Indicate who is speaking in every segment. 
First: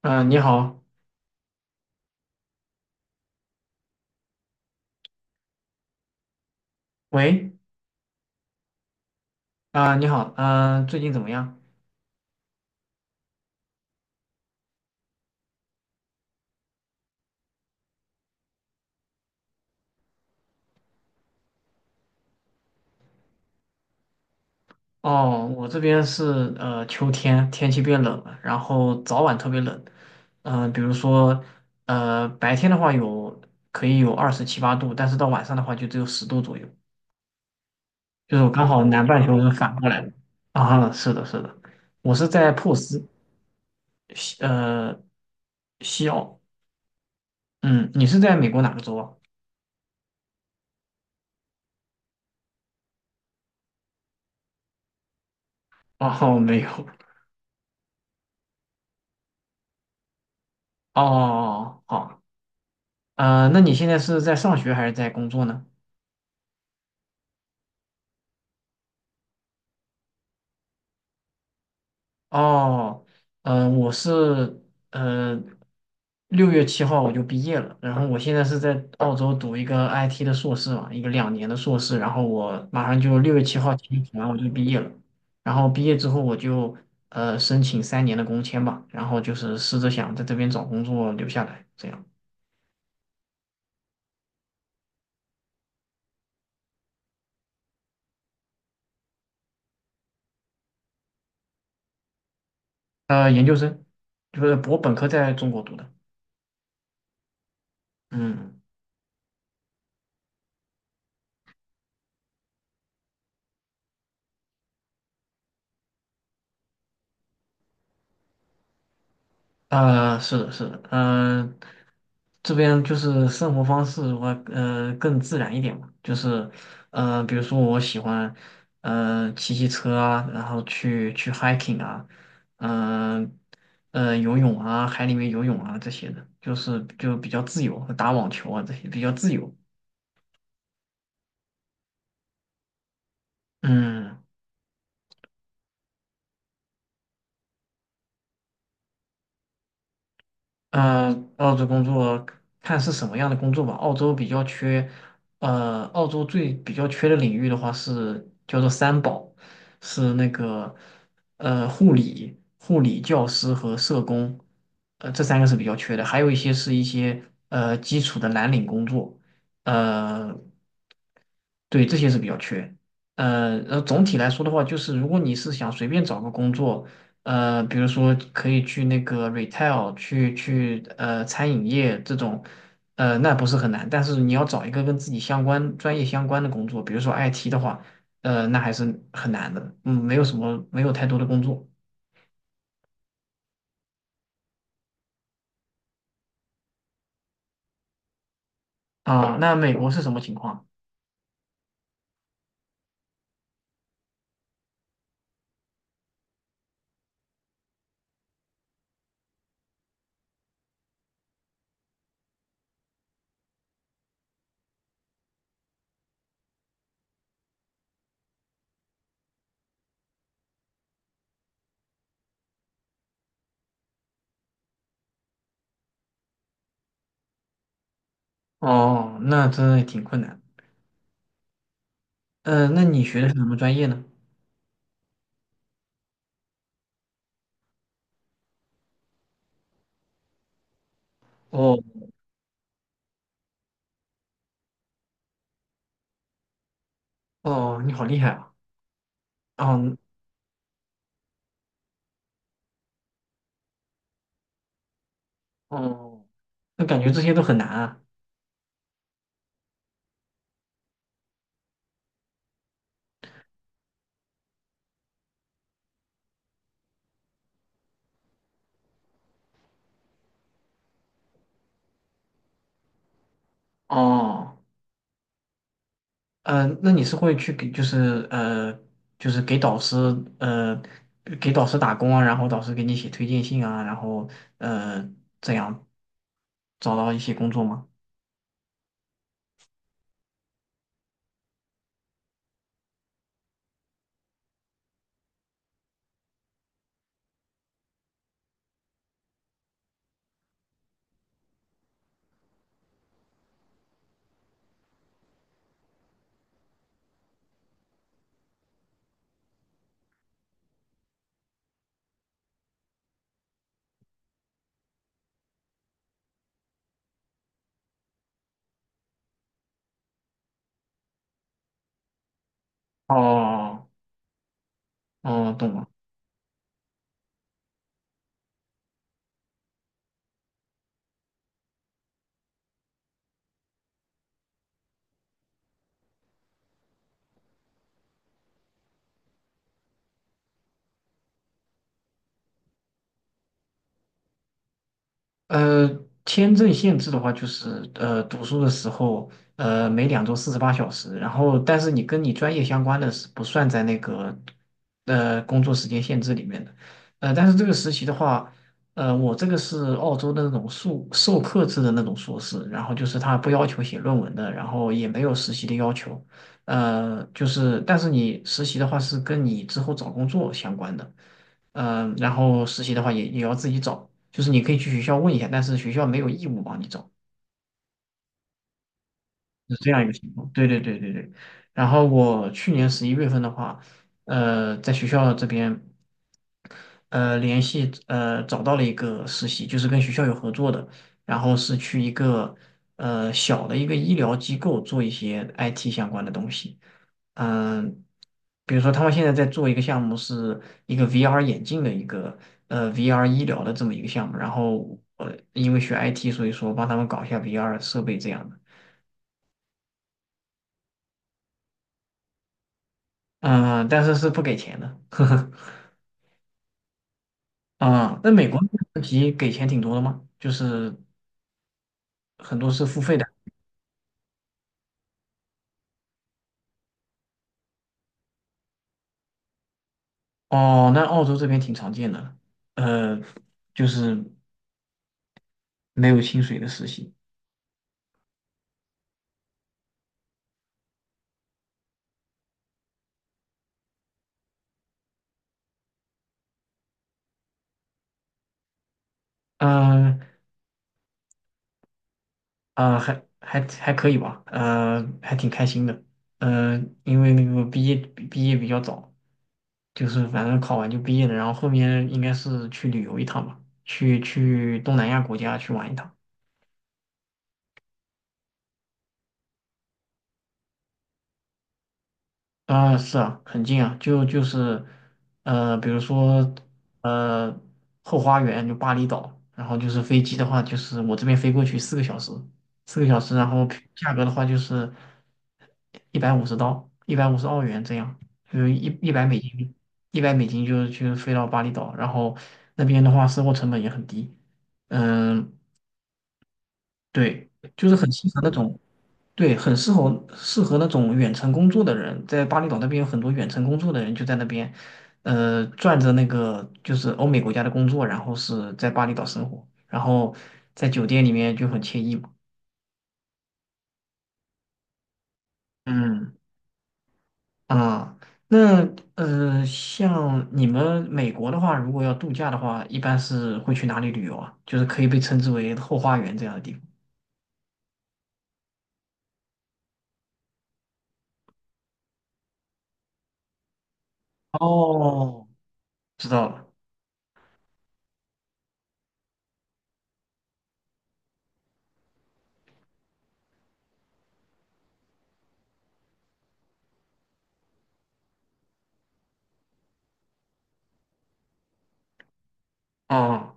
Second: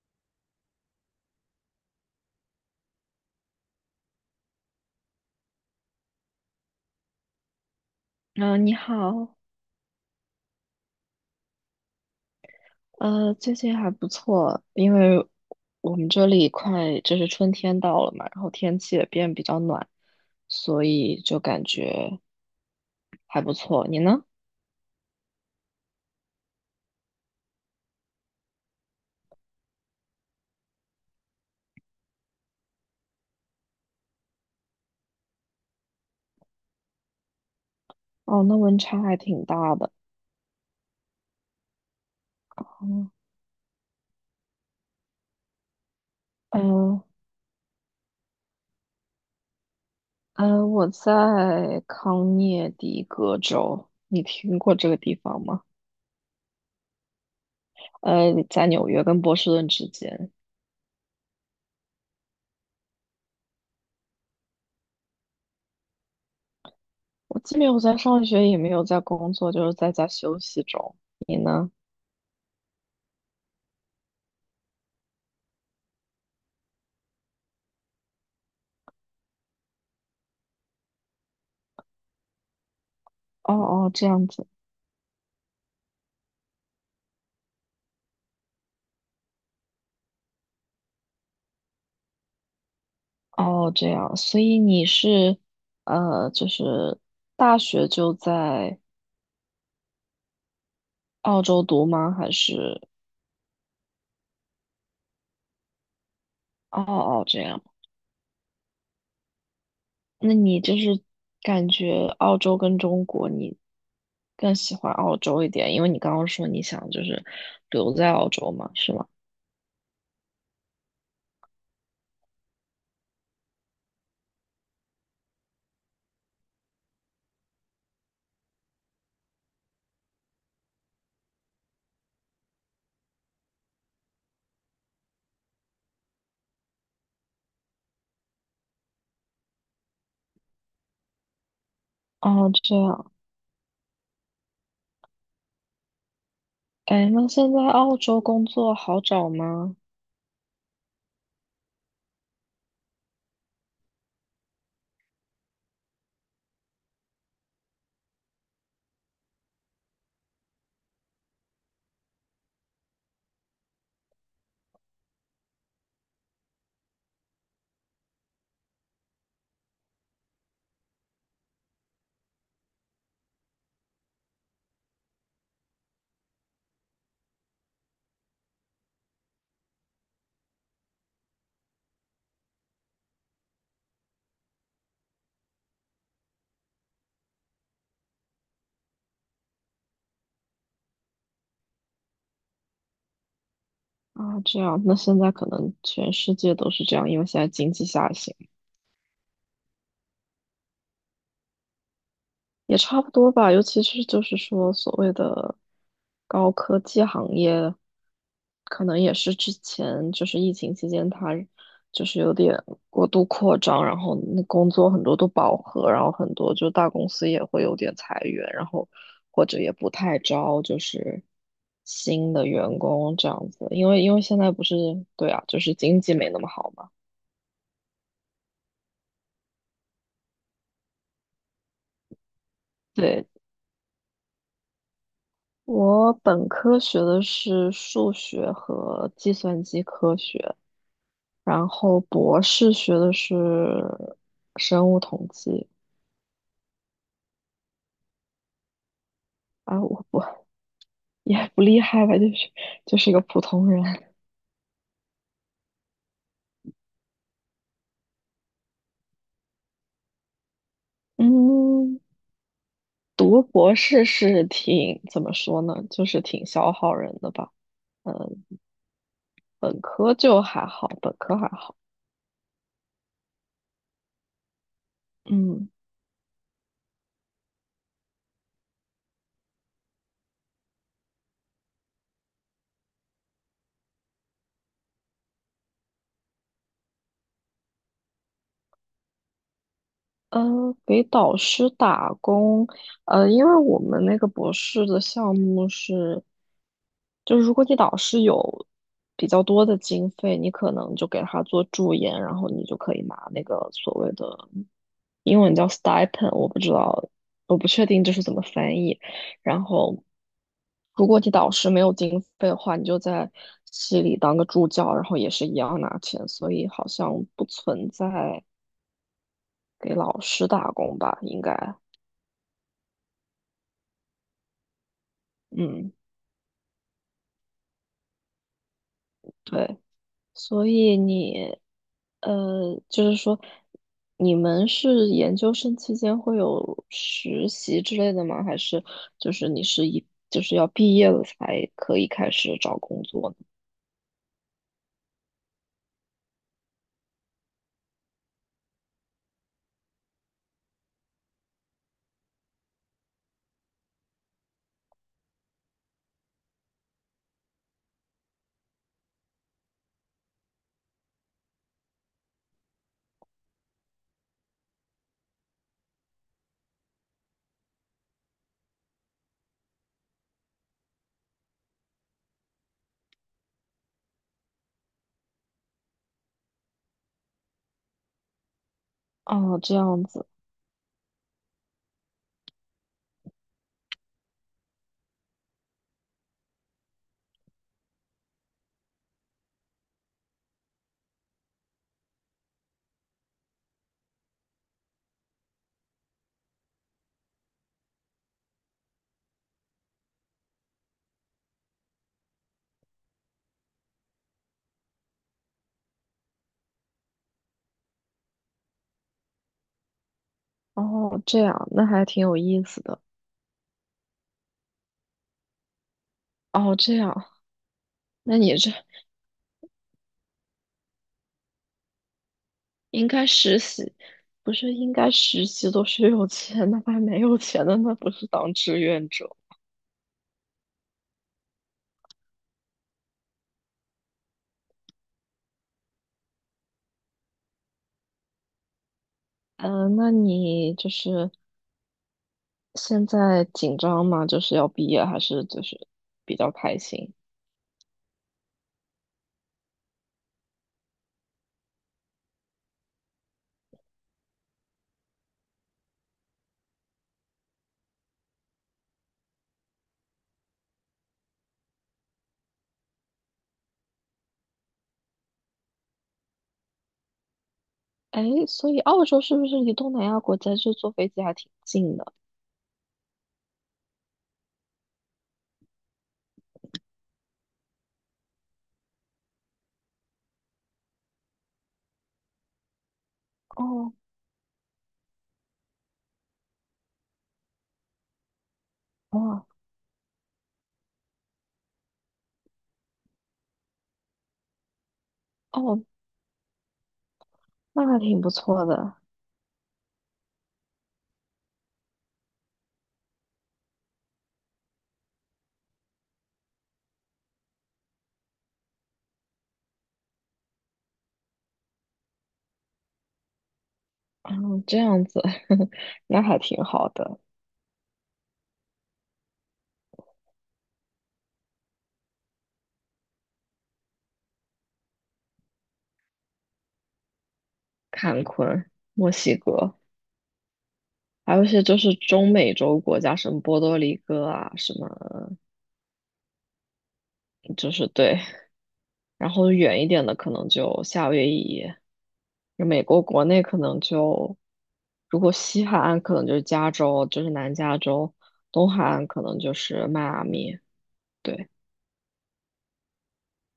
Speaker 1: 你好。喂。
Speaker 2: 嗯，你好。
Speaker 1: 啊，你好。嗯、最近怎么样？
Speaker 2: 最近还不错，因为我们这里快就是春天到了嘛，然后天气也变比较暖，所以就感觉还不错。你呢？
Speaker 1: 哦，我这边是秋天，天气变冷了，然后早晚特别冷。比如说白天的话可以有二十七八度，但是到晚上的话就只有10度左右。就是
Speaker 2: 哦，
Speaker 1: 我
Speaker 2: 那
Speaker 1: 刚
Speaker 2: 温
Speaker 1: 好
Speaker 2: 差
Speaker 1: 南
Speaker 2: 还
Speaker 1: 半球
Speaker 2: 挺
Speaker 1: 是反
Speaker 2: 大
Speaker 1: 过
Speaker 2: 的。
Speaker 1: 来的啊。是的，是的。我是在珀斯，
Speaker 2: 嗯，
Speaker 1: 西呃西澳。
Speaker 2: 呃，
Speaker 1: 嗯，你是在美国哪个州啊？
Speaker 2: 我在康涅狄格州，你听过这个地方吗？
Speaker 1: 哦，没有。
Speaker 2: 在纽约跟波士顿之间。
Speaker 1: 哦，好。啊，那你现在是在上学还是在工作呢？
Speaker 2: 我既没有在上学，也没有在工作，就是在家休息中。你呢？
Speaker 1: 哦，嗯、我是呃六月七号我就毕业了，然后我现在是在澳洲读一个 IT 的硕士嘛，一个2年的硕士，然后我马上就六月
Speaker 2: 哦
Speaker 1: 七号
Speaker 2: 哦，
Speaker 1: 提
Speaker 2: 这
Speaker 1: 前
Speaker 2: 样
Speaker 1: 完我
Speaker 2: 子。
Speaker 1: 就毕业了。然后毕业之后我就申请3年的工签吧，然后就是试着想在这边找工作留下来，这样。
Speaker 2: 哦，这样，所以你是就是大学就在澳洲读吗？还是
Speaker 1: 研究生就是我本科在中国读的。
Speaker 2: 哦哦这样？
Speaker 1: 嗯。
Speaker 2: 那你就是感觉澳洲跟中国，你更喜欢澳洲一点，因为你刚刚说你想就是留在澳洲嘛，是吗？
Speaker 1: 是的，是的，这边就是生活方式的话，更自然一点嘛。就是比如说我喜欢骑骑车啊，然后去 hiking 啊，嗯游泳啊，海里面游泳啊这些的，就是就比较自由，打网球啊这些比较自由。
Speaker 2: 哦，这样。
Speaker 1: 嗯。
Speaker 2: 哎，那现在澳洲工作好找吗？
Speaker 1: 嗯，澳洲工作看是什么样的工作吧。澳洲比较缺，澳洲最比较缺的领域的话是叫做三宝，是那个护理、护理教师和社工，这三个是比较缺的。还有一些是一些基础的蓝领工作。呃对，这些是比较缺。总体来说的话，就是如果你是想随便找个工作，比如说可以去那个 retail，去餐饮业这种，那不是很难。但是你要找一个跟自己相关、专业相关的工作，比如说 IT 的话，那还是很难的。嗯，没有什么，没有太多的工作
Speaker 2: 啊，这样，那现在可能全世界都是这样，因为现在经济下行。
Speaker 1: 啊。那美国是什么情况？
Speaker 2: 也差不多吧，尤其是就是说所谓的高科技行业，可能也是之前就是疫情期间它就是有点过度扩张，然后那工作很多都饱和，然后很多就大公司也会有点裁员，然后或者也不太招就是新的员工这样子，因为现在不是对啊，就是经济没那么好嘛。
Speaker 1: 哦，那真的挺困难。嗯、那你学
Speaker 2: 对，
Speaker 1: 的是什么专业呢？
Speaker 2: 我本科学的是数学和计算机科学，然
Speaker 1: 哦
Speaker 2: 后博士学的是生物统计。
Speaker 1: 哦，你好厉害啊！
Speaker 2: 啊，
Speaker 1: 哦
Speaker 2: 我不也不厉害吧，就是一个普通人。
Speaker 1: 哦。那感觉这些都很难啊。
Speaker 2: 嗯，读博士是挺怎么说呢，就是挺消耗人的吧。嗯，本科就还好，本科还好。
Speaker 1: 哦，
Speaker 2: 嗯。
Speaker 1: 嗯，那你是会去给就是呃就是给导师呃打工啊，然后导师给你写推荐信啊，然后呃这样找到一些工作吗？
Speaker 2: 呃，给导师打工，因为我们那个博士的项目是，就是如果你导师有比较多的经费，你可能就给他做助研，然后你就可以拿那个所谓的英文叫 stipend,我不知道，我不确定这是怎么翻译。然后，如果你导师没有经费的话，你就在系里当个助教，然后也是一样拿钱，所以好像不存在给老师打工吧，应该。
Speaker 1: 哦哦，懂了。
Speaker 2: 嗯，对，所以你，就是说，你们是研究生期间会有实习之类的吗？还是就是你是一就是要毕业了才可以开始找工作呢？
Speaker 1: 呃，签证限制的话，就是读书的时候，每2周48小时，然后但是你跟你专业相关的是不算在那个工作时间限制里面的。但是这个实习的话，我这个是澳洲的那种授课制的那种硕士，然后就是他不要求写论文的，然后也没有实习的要求。就是但是你实习的话是跟你之后找工作相关的。然后实习的话也要自己找，就是你可以去学校问一下，但是学校没有义务帮你找，
Speaker 2: 哦，
Speaker 1: 是
Speaker 2: 这
Speaker 1: 这样
Speaker 2: 样
Speaker 1: 一个
Speaker 2: 子。
Speaker 1: 情况。对对对对对。然后我去年11月份的话，在学校这边联系找到了一个实习，就是跟学校有合作的，然后是去小的一个医疗机构做一些 IT 相关的东西。嗯，比如说他们现在在做一个项目，是一个 VR 眼镜的一个VR 医疗的这么一个项目，然后我因为学 IT，所以说帮他们搞一下 VR 设备这样的。
Speaker 2: 哦，这样，那还挺有意思的。
Speaker 1: 嗯，但是是不给钱的，呵呵。
Speaker 2: 哦，这样，
Speaker 1: 啊，那
Speaker 2: 那
Speaker 1: 美
Speaker 2: 你
Speaker 1: 国
Speaker 2: 这
Speaker 1: 实习给钱挺多的吗？就是很多是付
Speaker 2: 应
Speaker 1: 费的。
Speaker 2: 该实习，不是应该实习都是有钱的，还没有钱的，那不是当志愿者。
Speaker 1: 哦，那澳洲这边挺常见的，呃，就是没有薪水的实习。
Speaker 2: 嗯，那你就是现在紧张吗？就是要毕业，还是就是比较开心？
Speaker 1: 呃还可以吧，还挺开心的，因为那个毕业比较早，就是反正考完就毕业了，然后后面应该是去旅游一趟吧，去东南亚国家去玩一趟。
Speaker 2: 哎，所以澳洲是不是离东南亚国家就坐飞机还挺近的？
Speaker 1: 啊，是啊，很近啊，就是，比如说，呃，后花园就巴厘岛，然后就是飞机的话，就是我这边飞过去四个小时，四个小时，然后
Speaker 2: 哦。
Speaker 1: 价格的话就是150刀，150澳元这样，就是一百美
Speaker 2: 哇。
Speaker 1: 金，一百美金就飞到巴厘岛，然后那边的话生活成本也很低。嗯，
Speaker 2: 哦，
Speaker 1: 对，
Speaker 2: 那
Speaker 1: 就是
Speaker 2: 还
Speaker 1: 很
Speaker 2: 挺
Speaker 1: 适
Speaker 2: 不
Speaker 1: 合那
Speaker 2: 错
Speaker 1: 种。
Speaker 2: 的。
Speaker 1: 对，很适合那种远程工作的人，在巴厘岛那边有很多远程工作的人就在那边，赚着那个就是欧美国家的工作，然后是在巴厘岛生活，然后在酒店里面就很惬意嘛。
Speaker 2: 嗯，这样子。那
Speaker 1: 嗯。
Speaker 2: 还挺好的。
Speaker 1: 啊，那像你们美国的话，如果要度假的话，一般是会去哪里旅游啊？就是可以被称之为后花园这样的地方。
Speaker 2: 坎昆、墨西哥，还有一些就是中美洲国家，什么波多黎各啊，什么
Speaker 1: 哦，知道了。
Speaker 2: 就是对。然后远一点的可能就夏威夷，美国国内可能就，如果西海岸可能就是加州，就是南加州，东海岸可能就是迈阿密，对，
Speaker 1: 哦，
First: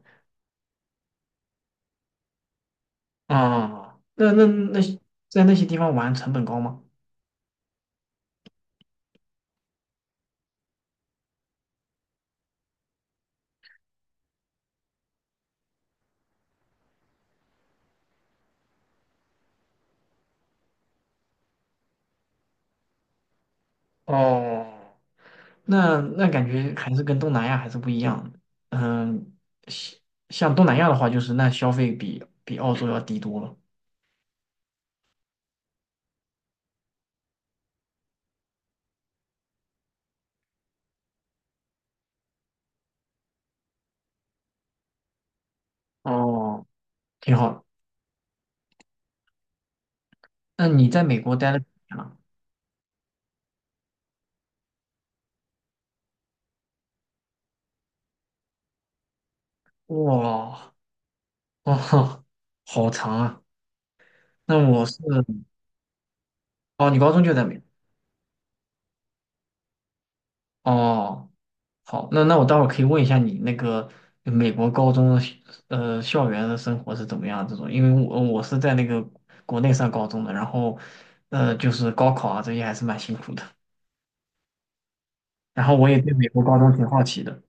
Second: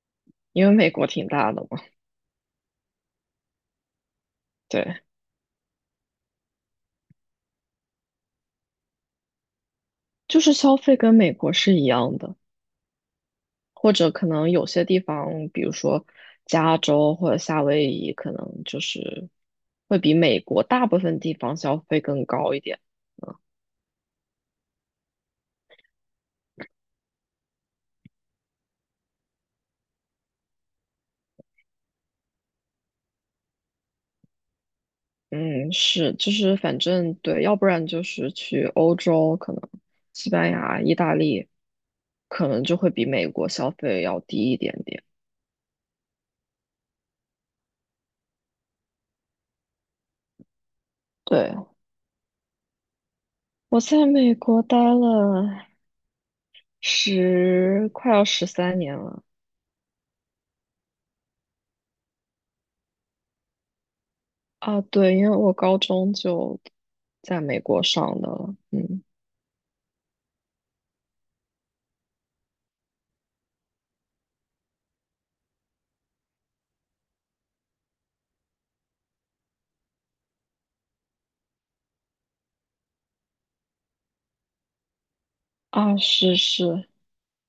Speaker 2: 因为美国挺大的嘛。
Speaker 1: 哦，那
Speaker 2: 对，
Speaker 1: 在那些地方玩成本高吗？
Speaker 2: 就是消费跟美国是一样的，或者可能有些地方，比如说加州或者夏威夷，可能就是会比美国大部分地方消费更高一点。
Speaker 1: 哦，那感觉还是跟东南亚还是不一样的。嗯，像像东南亚的话，就是那消费比澳洲要低多了。
Speaker 2: 嗯，是，就是反正对，要不然就是去欧洲，可能西班牙、意大利，可能就会比美国消费要低一点点。
Speaker 1: 哦，挺好。那你在美国待
Speaker 2: 对，
Speaker 1: 了几年了？
Speaker 2: 我在美国待了快要13年了。
Speaker 1: 哇，哦，好长啊。那
Speaker 2: 啊。
Speaker 1: 我是。
Speaker 2: 对，因为我高中就
Speaker 1: 哦，你高中就
Speaker 2: 在
Speaker 1: 在
Speaker 2: 美
Speaker 1: 美
Speaker 2: 国上的了。嗯。
Speaker 1: 国哦。好，那我待会儿可以问一下你那个美国高中的校园的生活是怎么样这种，因为我是在那个国内上高中的，然后就是高考啊这些还是蛮辛苦的，然后我
Speaker 2: 啊，
Speaker 1: 也对美
Speaker 2: 是
Speaker 1: 国高中挺
Speaker 2: 是，
Speaker 1: 好奇的。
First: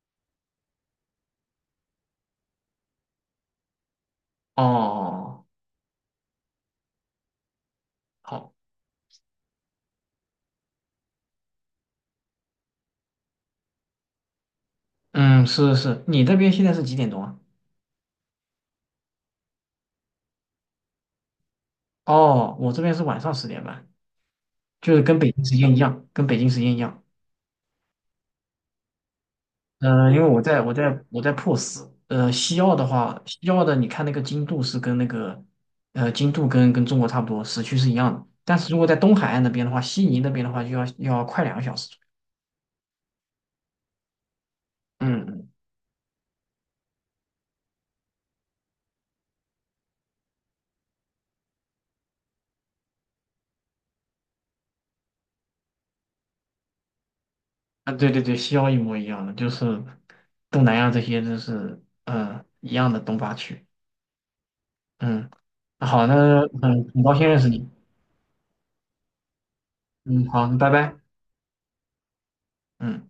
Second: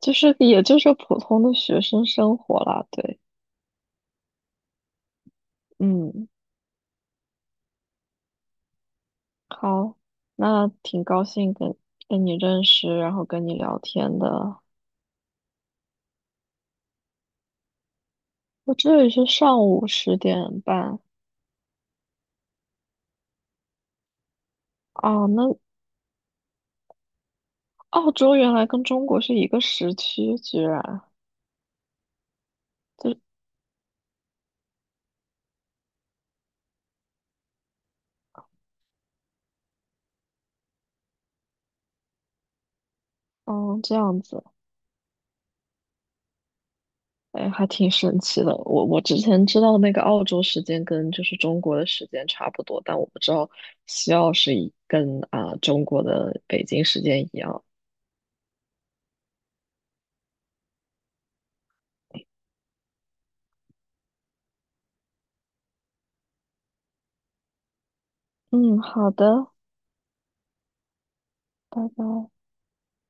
Speaker 2: 就是也就是普通的学生生活啦。对。
Speaker 1: 哦，
Speaker 2: 嗯。
Speaker 1: 好，
Speaker 2: 好，那挺高兴跟你认识，然后跟你聊天的。
Speaker 1: 嗯，是是，你那边现在是几点钟啊？
Speaker 2: 我这里是上午10:30。
Speaker 1: 哦，我这边是晚上10点半，就是跟
Speaker 2: 啊，
Speaker 1: 北京时
Speaker 2: 那
Speaker 1: 间一样，跟北京时间一样。
Speaker 2: 澳洲原来跟中国是一个时
Speaker 1: 因为
Speaker 2: 区，居然，
Speaker 1: 我在 POS，西澳的
Speaker 2: 这，
Speaker 1: 话，西澳的你看那个经度是跟那个，经度跟中国差不多，时区是一样的。但是如果在东海岸那边的话，悉尼那边的话就要快2个小时左
Speaker 2: 嗯，这样子，
Speaker 1: 右。嗯嗯。
Speaker 2: 哎，还挺神奇的。我之前知道那个澳洲时间跟就是中国的时间差不多，但我不知道西澳是一跟啊、中国的北京时间一样。
Speaker 1: 啊，对对对，西澳一模一样的，就是东南亚这些都是一样的东八区。嗯，好，那很高兴认识你。
Speaker 2: 嗯，好的，
Speaker 1: 嗯，好，拜拜。
Speaker 2: 拜拜。
Speaker 1: 嗯。